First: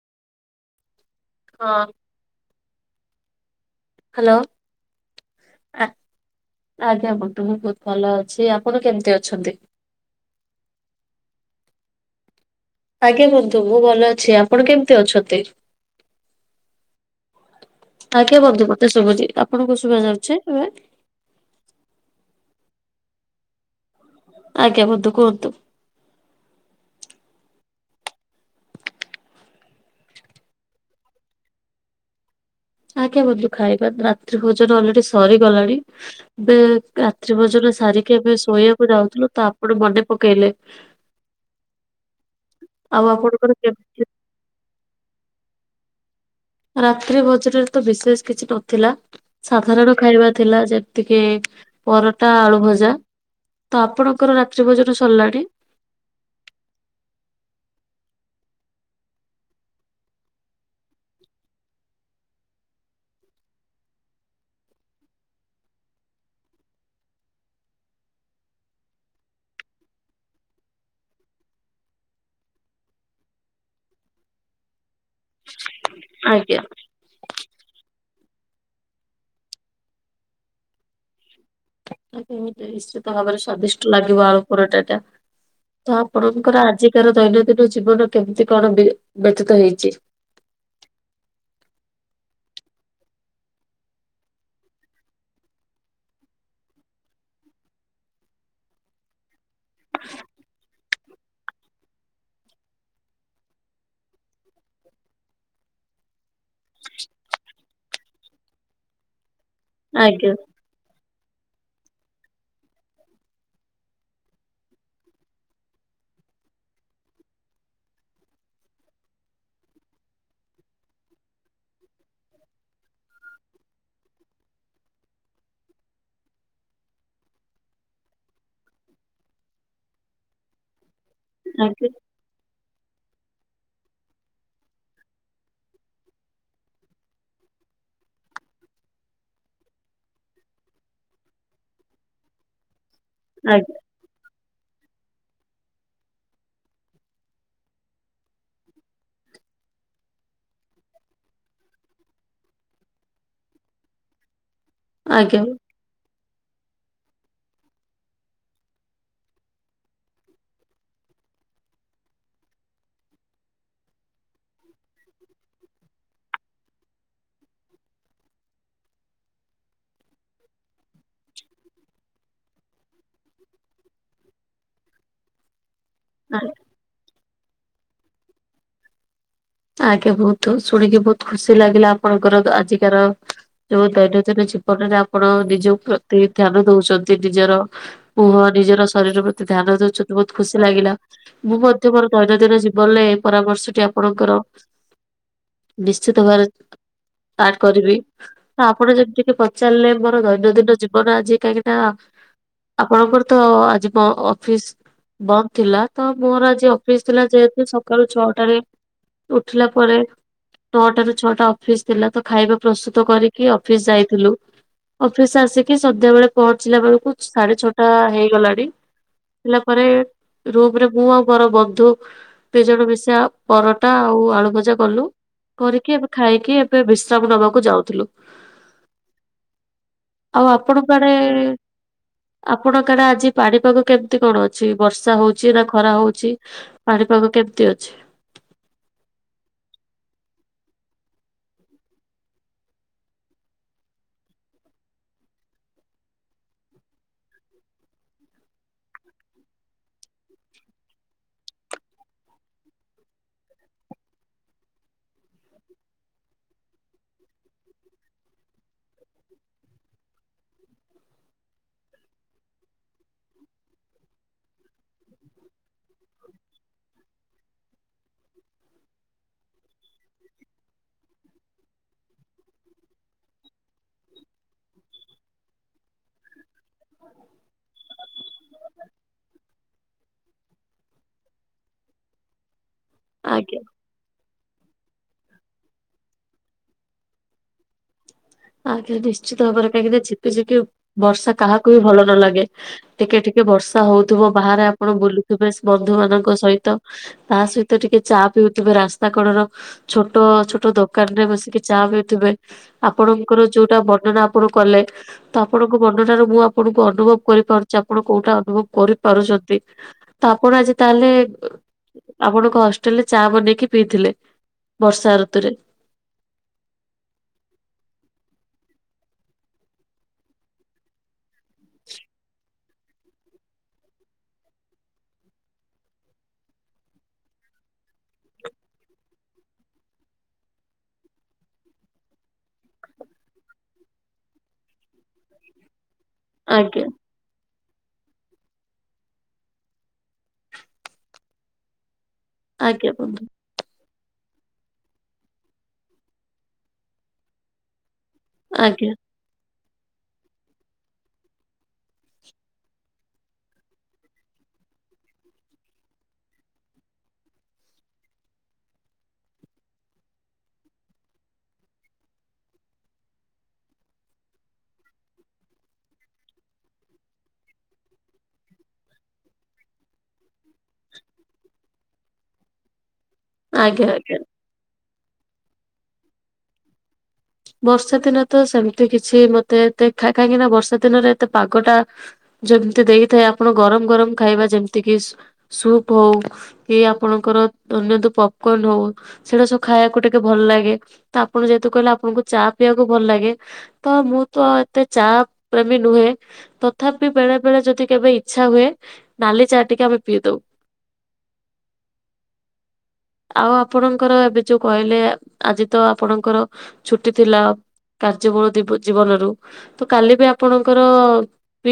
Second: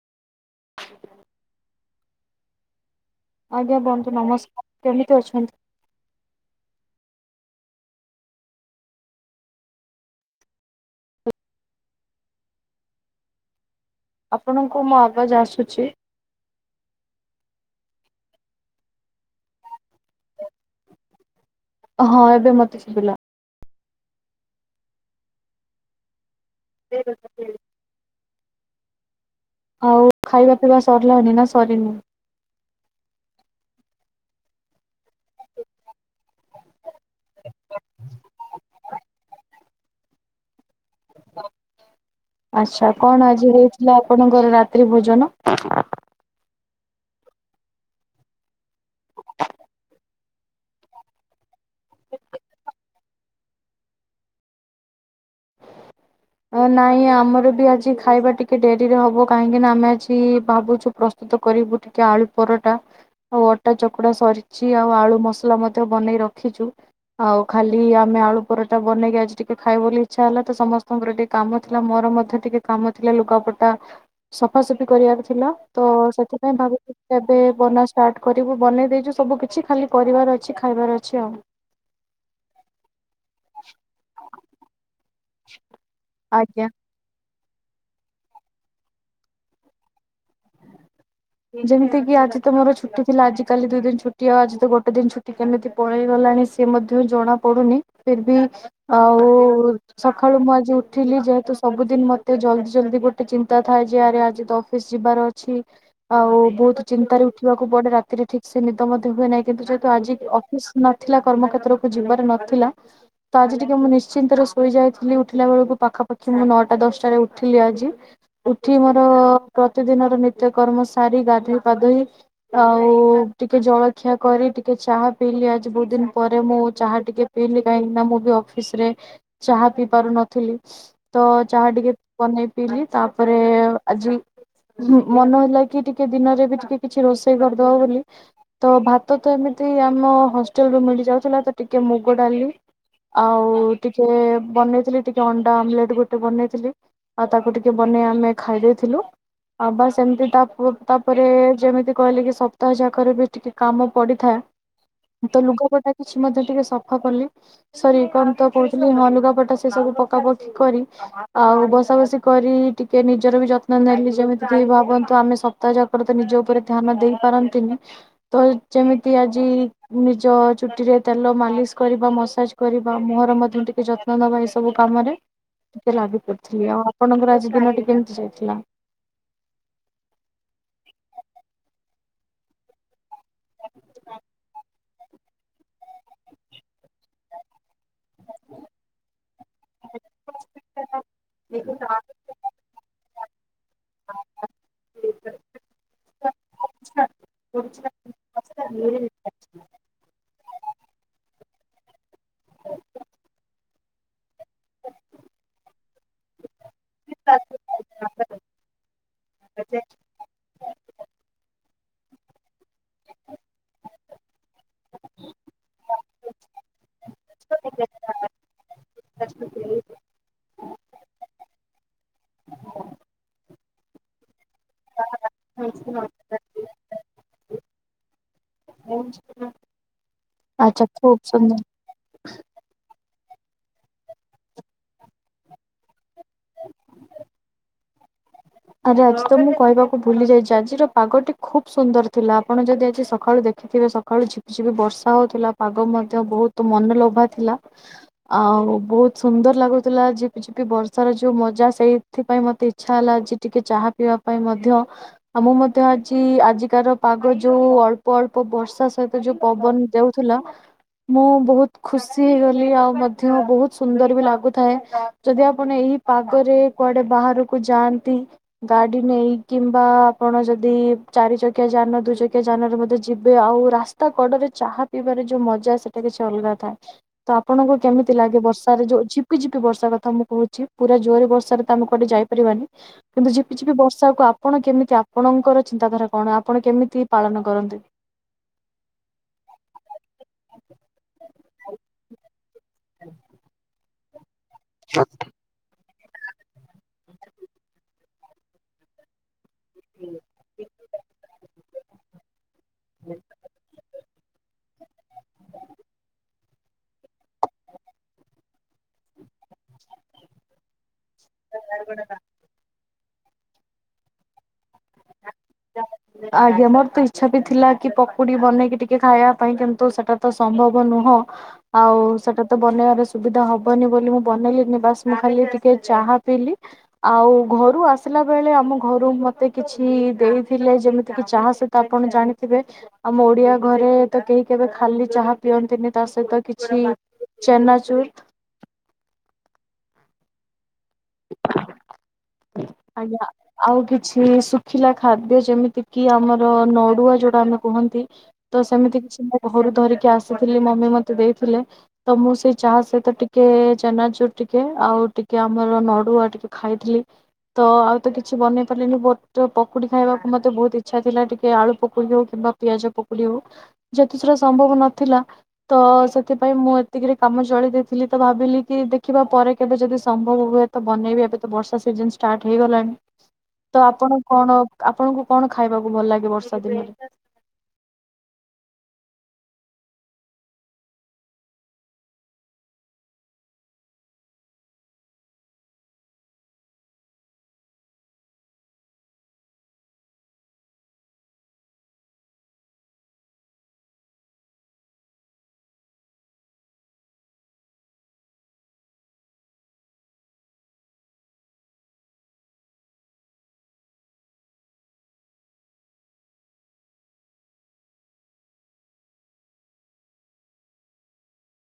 ହଁ। ଆଜ୍ଞା ବନ୍ଧୁ ହ୍ୟାଲୋ ନମସ୍କାର କେମିତି ଅଛନ୍ତି? ଆ ଆଜ୍ଞା ବନ୍ଧୁ ମୁଁ ବହୁତ ଭଲ ଅଛି ଆପଣ କେମିତି ଅଛନ୍ତି? ଆଜ୍ଞା ବନ୍ଧୁ ମୁଁ ଭଲ ଅଛି ଆପଣ ଆପଣଙ୍କୁ ମୋ କେମିତି ଆବାଜ ଅଛନ୍ତି? ଆସୁଛି? ଆଜ୍ଞା ବନ୍ଧୁ ମତେ ଶୁଛି ଆପଣଙ୍କୁୁ ଶୁଭା ଯାଉଛି ନୁଏ ହଁ ଏବେ ମତେ ଶୁବିଲା। ଆଜ୍ଞା ବନ୍ଧୁ କୁହନ୍ତୁ? [inaudible] ଆଉ ଖାଇବା ପିଇବା ସରିଲାନି ନା ସରିନି? ଆଜ୍ଞା ବନ୍ଧୁ ଖାଇବା ରାତ୍ରି ଭୋଜନ ଅଲରେଡି ସରିଗଲାଣି। ଏବେ ରାତ୍ରି ଭୋଜନ ସାରିକି ଆମେ ଶୋଇବାକୁ ଯାଉଥିଲୁ ତ ଆପଣ ମନେ ପକେଇଲେ। ଆଚଛା ଆଉ କଣ ଆଜି ଆପଣଙ୍କର ହେଇଥିଲା କେମିତି ଆପଣଙ୍କର ରାତ୍ରି ଭୋଜନ? ରାତ୍ରି ଭୋଜନରେ ତ ବିଶେଷ କିଛି ନଥିଲା ସାଧାରଣ ଖାଇବା ଥିଲା ଯେମ ଟିକେ ପରଟା ଆଳୁ ଭଜା ତ ଆପଣଙ୍କର ରାତ୍ରି ଭୋଜନ ସରିଲାଣି? ଏ ନାଇଁ ଆମର ବି ଆଜି ଖାଇବା ଟିକେ ଡେରିରେ ହବ କାହିଁକି ନା ଆମେ ଆଜି ଭାବୁଛୁ ପ୍ର ସ୍ତୁତ କରିବୁ ଟିକେ ଆଳୁ ପରଟା। ଆଉ ଅଟା ଚକୁଡା ସରିଚି ଆଉ ଆଳୁ ମସଲା ମଧ୍ୟ ବନେଇ ରଖିଛୁ। ଆଉ ଖାଲି ଆମେ ଆଳୁ ପରଟା ବନେଇକି ଆଜି ଟିକେ ଖାଇବା ବୋଲି ଇଚ୍ଛା ହେଲା ତ ସମସ୍ ସ୍ତ ଙ୍କର ଟିକେ କାମ ଥିଲା ମୋର ମଧ୍ୟ ଟିକେ କାମ ଥିଲା ଲୁଗାପଟା ସଫାସଫି କରିବାର ଥିଲା। ତ ସେଥିପାଇଁ ଆଜ୍ଞା ଭାବୁଛି ଏବେ ବନା ଷ୍ଟାର୍ଟ କରିବୁ ବନେଇ ଦେଇଛୁ ସବୁ କିଛି ଖାଲି କରିବାର ଅଛି ଖାଇବାର ଅଛି ଆଉ। ଠିକି ଠାକେ ଏମିତି ନିଶ୍ଚିତ ଭାବରେ ସ୍ଵାଦିଷ୍ଟ ଲାଗିବ ଆଳୁ ପରଟା ଟା। ତ ଆପଣଙ୍କର ଆଜ୍ଞା, ଆଜିକାର ଦୈନନ୍ଦିନ ଜୀବନ କେମିତି କଣ ବେ ବ୍ୟତୀତ ହେଇଛି? ଏଇ ଯେମିତି କିି ଆଜି ତ ମୋର ଛୁଟି ଥିଲା ଆଜି କାଲି ଦୁ ଦିନ ଛୁଟି ଆଉ ଆଜି ତ ଗୋଟେ ଦିନ ଛୁଟି କେମିତି ପଳେଇ ଗଲାଣି ସେ ମଧ୍ୟ ଜଣା ପଡୁନି। ଫିର ବି ଆଉ ସକାଳୁ ମୁଁ ଆଜି ଉଠ ଠିଲି ଯେହେତୁ ସବୁଦିନ ମତେ ଜଲଦି ଜଲଦି ଗୋଟେ ଚିନ୍ତା ଥାଏ ଯେ ଆରେ ଆଜି ତ ଅଫିସ ଯିବାର ଅଛି। ଆଉ ବହୁତ ଚିନ୍ତାରେ ଉଠିବାକୁ ପଡେ ରାତିରେ ଠିକ ସେ ନିଦ ମଧ୍ୟ ହୁଏ ନାହିଁ କିନ୍ତୁ ଯେହେତୁ ଆଜି ଆଜ୍ଞା ଅଫିସ ନଥିଲା କର୍ମ କ୍ଷେତ୍ରକୁୁ ଯିବାର ନଥିଲା ତ ଆଜି ଟିକେ ମୁଁ ନିଶ୍ଚିନ୍ତରେ ଶୋଇ ଯାଇଥିଲି ଉଠିଲା ବେଳକୁ ପାଖାପାଖି ମୁଁ ନଅଟା ଦଶଟାରେ ଉଠିଲି ଆଜି। ଉଠି ମୋର ପ୍ରତିଦିନର ନିତ୍ୟକର୍ମ ସାରି ଗାଧୋଇ ପାଧୋଇ ଆଉ ଟିକେ ଜଳଖିଆ କରି ଟିକେ ଚାହା ପିଇଲି ଆଜି ବହୁତ ଦିନ ପରେ ମୁଁ ଚାହା ଟିକେ ପିିଇଲି କାହିଁକି ନା ମୁଁ ବି ଅଫିସ ରେ ଚାହା ପିଇ ପାରୁନଥିଲି। ତ ଚାହା ଆଜ୍ଞା ଟିକେ ବନେଇ ପିଇଲିି ତାପରେ ଆଜି ମନ ହେଲା ଟିକେ ଦିନରେ ବି ଟିକେ କିଛି ରୋଷେଇ କରିଦବା ବୋଲି। ତ ଭାତ ତ ଏମିତି ଆମ ହଷ୍ଟେଲରୁୁ ମିଳିଯାଉଥିଲା ତ ଟିକେ ମୁଗ ଡାଲି ଆଉ ଆଜ୍ଞା ଟିକେ ବନେଇଥିଲି ଟିକେ ଅଣ୍ଡା ଆମ୍ବେଲେଟ୍ ଗୋଟେ ବନେଇଥିଲି। ଆଉ ତାକୁ ଟିକେ ବନେଇ ଆମେ ଖାଇଦେଇଥିଲୁ ଆଉ ବାସ୍ ଏମିତି ତା ଉ ତାପରେ ଯେମିତି କହିଲେ କି ସପ୍ତାହ ଯାକରେ ବି ଟିକେ କାମ ପଡିଥା ତ ଆଜ୍ଞା। ଲୁଗାପଟା କିଛି ମଧ୍ୟ ଟିକେ ସଫା କଲି। ସରି କଣ ତ କହୁଥିଲି ହଁ ଲୁଗା ପଟା ସେ ସବୁ ପକା ପକି କରି। ଆଉ ବସା ବସି କରି ଟିକେ ନିଜର ବି ଯତ୍ନ ନେଲି ଯେମିତି ଭାବନ୍ତୁ ଆମେ ସଫ ତା ଯାକରେ ତ ନିଜ ଉପରେ ଧ୍ୟାନ ଦେଇ ପାରନ୍ତିନି ତ ଯେମିତି ଆଜି ନିଜ ଚୁଟିରେ ତେଲ ମାଲିସ କରିବା ମସାଜ କରିବା ମୁହଁର ମଧ୍ୟ ଟିକେ ଯତ୍ ତ୍ନ ଦେବା ଏ ସବୁ କାମରେ ଟିକେ ଲାଗି ଆଜ୍ଞା ପଡ଼ିଥିଲି। ଆଉ ଆପଣଙ୍କର ଆଜି ଦିନଟି କେମିତି ଯାଇଥିଲା? ଆଜ୍ଞା ବହୁତ ଶୁଣିକି ବହୁତ ଖୁସି ଲାଗିଲା ଆପଣଙ୍କର ଆଜିକାର ଯୋଉ ଦୈନନ୍ଦିନ ଜୀବନରେ ଆପଣ ନିଜ ପ୍ରତି ଧ୍ୟାନ ଦଉଛନ୍ତି ନିଜର। ମୁୁହଁ ନିଜର ଶରୀର ପ୍ରତି ଧ୍ୟାନ ଦଉଛନ୍ତି ବହୁତ ଖୁସି ଲାଗିଲା। ମୁଁ ମଧ୍ୟ ମୋର ଦୈନନ୍ଦିନ ଜୀବନରେ ଏଇ ପରାମର୍ଶଟି ଆପଣଙ୍କର ନିଶ୍ଚିତ ଭାବରେ ଆଡ଼ କରିବି। ତ ଆପଣ ଯେମିତିକି ପଚାରିଲେ ମୋର ଦୈନନ୍ଦିନ ଜୀବନ ଆଜି କାହିଁକି ନା ଆପଣଙ୍କର ତ ଆଜି ମୋ ଅଫିସ୍ ବନ୍ଦ ଥିଲା ତ ମୋର ଆଜି ଅଫିସ୍ ଥିଲା ଯେହେତୁ ସକାଳୁ ଛଅଟାରେ ଉଠିଲା ପରେ ନଅଟା ରୁ ଛଅଟା ଅଫିସ। ଥିଲା ତ ଖାଇବା ପ୍ରସ୍ତୁତ କରିକି ଅଫିସ ଯାଇଥିଲୁ। ଅଫିସ୍ ଆସିକି ସନ୍ଧ୍ୟା ବେଳେ ପହଞ୍ଚିଲା ବେଳକୁ ସାଢେ ଛଅଟା ହେଇଗଲାଣି। ହେଲା ପରେ ରୁମ୍ ରେ ମୁଁ ଆଉ ମୋର ବନ୍ଧୁ ଦି ଜଣ ମିଶା ପର ଟା ଆଉ ଆଳୁ ଭଜା କଲୁ କରିକି ଏବେ ଖାଇକି ଏବେ ବିଶ୍ରାମ ନବାକୁ ଯାଉଥିଲୁ। ଆଉ ଆପଣ ଆଚ୍ଛା କୁଆଡେ ଖୁବ ସୁନ୍ଦର। ଆପଣଙ୍କ ଆଡେ ଆଜି ପାଣିପାଗ କେମିତି କଣ ଅଛି ବର୍ଷା ହଉଛି ନା ଖରା ହଉଛି? ପାଣିପାଗ କେମିତି ଅଛି? ଆରେ ଆଜି ତ ମୁଁ କହିବାକୁ ଭୁଲି ଯାଇଛି ଆଜିର ପାଗଟି ଖୁବ ସୁନ୍ଦର ଥିଲା ଆପଣ ଯଦି ଆଜି ସକାଳୁ ଦେଖ ଖିଥିବେ ସକାଳୁ ଝିପି ଝିପି ବର୍ଷା ହଉଥିଲା ପାଗ ମଧ୍ୟ ବହୁତ ମନଲୋଭା ଥିଲା। ଆଉ ବହୁତ୍ ସୁନ୍ଦର ଲାଗୁଥିଲା ଝିପିଝିପି ବର୍ଷାର ଯୋଉ ମଜା ସେଇଥିପାଇଁ ମତେ ଇଚ୍ଛା ହେଲା [unintelligible] ଟିକେ ଚାହା ପିଇବା ପାଇଁ ମଧ୍ୟ ଅ ମୁଁ ମଧ୍ୟ ଆଜି ଆଜିକାର ପାଗ ଯୋଉ ଅଳ୍ପ ଅଳ୍ପ ବର୍ଷା ସହିତ ଯୋଉ ପବନ୍ ଦଉଥିଲା। ମୁଁ ବହୁତ୍ ଖୁସି ହେଇଗଲି ଆଉ ମଧ୍ୟ ବହୁତ୍ ସୁନ୍ଦର ବି ଲାଗୁଥାଏ। ଯଦି ଆପଣ ଏଇ ପାଗରେ କୁଆଡେ ବାହାରକୁ ଯାଆନ୍ତି ଗାଡି ନେଇ କିମ୍ବା ଆପଣ ଯଦି ଚାରି ଚକିଆ ଯାନ ଦୁଇ ଚକିଆ ଯାନରେ ମଧ୍ୟ ଯିବେ ଆଉ ରାସ୍ ତା କଡରେ ଚାହା ପିଇବାରେ ଯୋଉ ମଜା ସେଟା କିଛି ଅଲ୍ଗା। ଥା ତ ଆପଣଙ୍କୁ କେମିତି ଲାଗେ ବର୍ଷାରେ ଯୋଉ ଝିପିଝିପି ବର୍ଷା କଥା ମୁଁ କହୁଛି? ପୁରା ଜୋରେ ବର୍ଷାରେ ତ ଆମେ କୁଆଡେ ଯାଇପାରିବାନି କିନ୍ତୁ ଆଜ୍ଞା ଝିପିଝିପି ବର୍ଷାକୁ ଆପଣ କେମିତି ଆ ଆପଣଙ୍କର ଚିନ୍ତାଧାରା କଣ ଆପଣ କେମିତି ପାଳନ କରନ୍ତି? ଆଜ୍ଞା ନିଶ୍ଚିତ ଭାବରେ କାହିଁକି ନା ଯେତେ କି ବର୍ଷା କାହାକୁ ବି ଭଲ ନ ଲାଗେ। ଟିକେ ଟିକେ ବର୍ଷା ହଉଥିବ ବାହାରେ ଆପଣ ବୁଲୁଥିବେସ୍ ବନ୍ଧୁ ମାନଙ୍କ ସହିତ। ତା ସହିତ ଟିକେ ଚା ପିଉଥିବେ ରାସ୍ତା କଡର ଛୋଟ ଛୋଟ ଦୋକାନ୍ ରେ ବସିକି ଚା ପିଉଥିବେ। ଆପଣଙ୍କର ଯୋଉଟା ବର୍ଣ୍ଣନା ଆପଣ କଲେ ତ ଆପଣଙ୍କ ବର୍ଣ୍ଣନା ରୁ ମୁଁ ଆପଣଙ୍କୁ ଅନୁଭବ କରିପାରୁଚି ଆପଣ କୋଉଟା ଅନୁଭବ କରିପାରୁଚନ୍ତି। ତ ଆପଣ ଆଜି ତାଏଲେ [unintelligible] [unintelligible] ଆପଣ କ ହଷ୍ଟେଲ୍ ରେ ଚା ବନେଇକି ପିଇଥିଲେ ବର୍ଷା ଋତୁରେ। [unintelligible] ଆଜ୍ଞା ମୋର ତ ଇଚ୍ଛା ବି ଥିଲା କି ପକୁଡି ବନେଇକି ଟିକେ ଖାଇବା ପାଇଁ କିନ୍ତୁ ସେଟା ତ ସମ୍ଭବ ନୁହଁ। ଆଉ ସେଟା ତ ବନେଇଆରେ ସୁବିଧା ହବନି ବୋଲି ମୁଁ ବନେଇଲିନି ବାସ୍ ମୁଁ ଖାଲି ଟିକେ ଚାହା ପିଇଲି। ଆଉ ଘରୁ ଆସିଲା ବେଳେ ଆମ ଘରୁ ମତେ କିଛି ଦେଇଥିଲେ ଯେମିତି କିି ଚାହା ସହିତ ଆପଣ ଜାଣିଥିବେ ଆମ ଓଡିଆ ଘରେ ତ କେହି କେବେ ଖାଲି ଚାହା ପିଅନ୍ତିନି। ତା ସହିତ କିଛି ଆଜ୍ଞା ଚେନାଚୁର୍ ଆଜ୍ଞା। ଆଉ କିଛି ଶୁଖିଲା ଖାଦ୍ୟ ଯେମିତି କିି ଆମର ନଡୁଆ ଯୋଉଟା ଆମେ କୁହନ୍ତି। ତ ଆଜ୍ଞା। ସେମିତି କିଛି ମୋ ଘରୁ ଧରିକି ଆସିଥିଲି ମମି ମତେ ଦେଇଥିଲେ। ତ ମୁଁ ସେଇ ଚାହା ସହିତ ଟିକେ ଚେନାଚୂର୍ ଟିକେ ଆଉ ଟିକେ ଆମ ର ନଡୁଆ ଟିକେ ଖାଇଥିଲି। ତ ଆଉ ତ କିଛି ବନେଇ ପାରିଲିନି ବଟ୍ ପକୁଡି ଖାଇବାକୁ ମତେ ବହୁତ୍ ଇଚ୍ଛା ଥିଲା ଟିକେ ଆଳୁ ପକୁଡି ହଉ କି [unintelligible] ପିଆଜ ପକୁଡି ହଉ ଯେହେତୁ ସେରା ସମ୍ଭବ ନଥିଲା ତ ସେଥିପାଇଁ ମୁଁ ଏତିକିରେ କାମ ଚଳେଇ ଦେଇଥିଲି ତ ଭାବିଲି କି ଦେଖିବା ପରେ କେବେ ଯଦି ସମ୍ଭବ ହୁଏ ତ ବନେଇବି ଏବେ ତ ବର୍ଷା ସିଜିନ୍ ଷ୍ଟାର୍ଟ ହେଇଗଲାଣି ତ ଆଜ୍ଞା ଆଜ୍ଞା ଆପଣ କଣ ଆପଣଙ୍କୁ କଣ ଖାଇବାକୁ ଭଲ ଲାଗେ ବର୍ଷା ଦିନରେ? ବର୍ଷା ଦିନେ ତ ସେମିତି କିଛି ମତେ ଏତେ ଖା କାହିଁକି ନା ବର୍ଷା ଦିନରେ ଏତେ ପାଗଟା ଯେମ୍ତି ଦେଇଥାଏ ଆପଣ ଗରମ୍ ଗରମ୍ ଖାଇବା ଯେମ୍ତି କିି ସୁପ୍ ହଉ ଏ ଆପଣଙ୍କର [unintelligible] ତ ପପ୍ କର୍ଣ୍ଣ ହଉ। ସେଇଟା ସବୁ ଖାଇଆକୁ ଟିକେ ଭଲ ଲାଗେ ତ ଆପଣ ଯେହେତୁ କହିଲେ ଆପଣଙ୍କୁ ଚା ପିଇବାକୁ ଭଲ ଲାଗେ। ତ ମୁଁ ତ ଏତେ ଚା ପ୍ରେମୀ ନୁହେଁ। ତଥାପି ବେଳେ ବେଳେ ଯଦି କେବେ ଇଚ୍ଛା ହୁଏ ନାଲି ଚା ଟିକେ ଆମେ ପିଇ ଦଉ। ଆ [inaudible] ଆଉ ଆପଣଙ୍କର ଏବେ ଯୋଉ କଇଲେ ଆଜି ତ ଆପଣଙ୍କର ଛୁଟି ଥିଲା କାର୍ଯ୍ୟବଳ ଜୀବନରୁ ତ କାଲି ବି ଆପଣଙ୍କର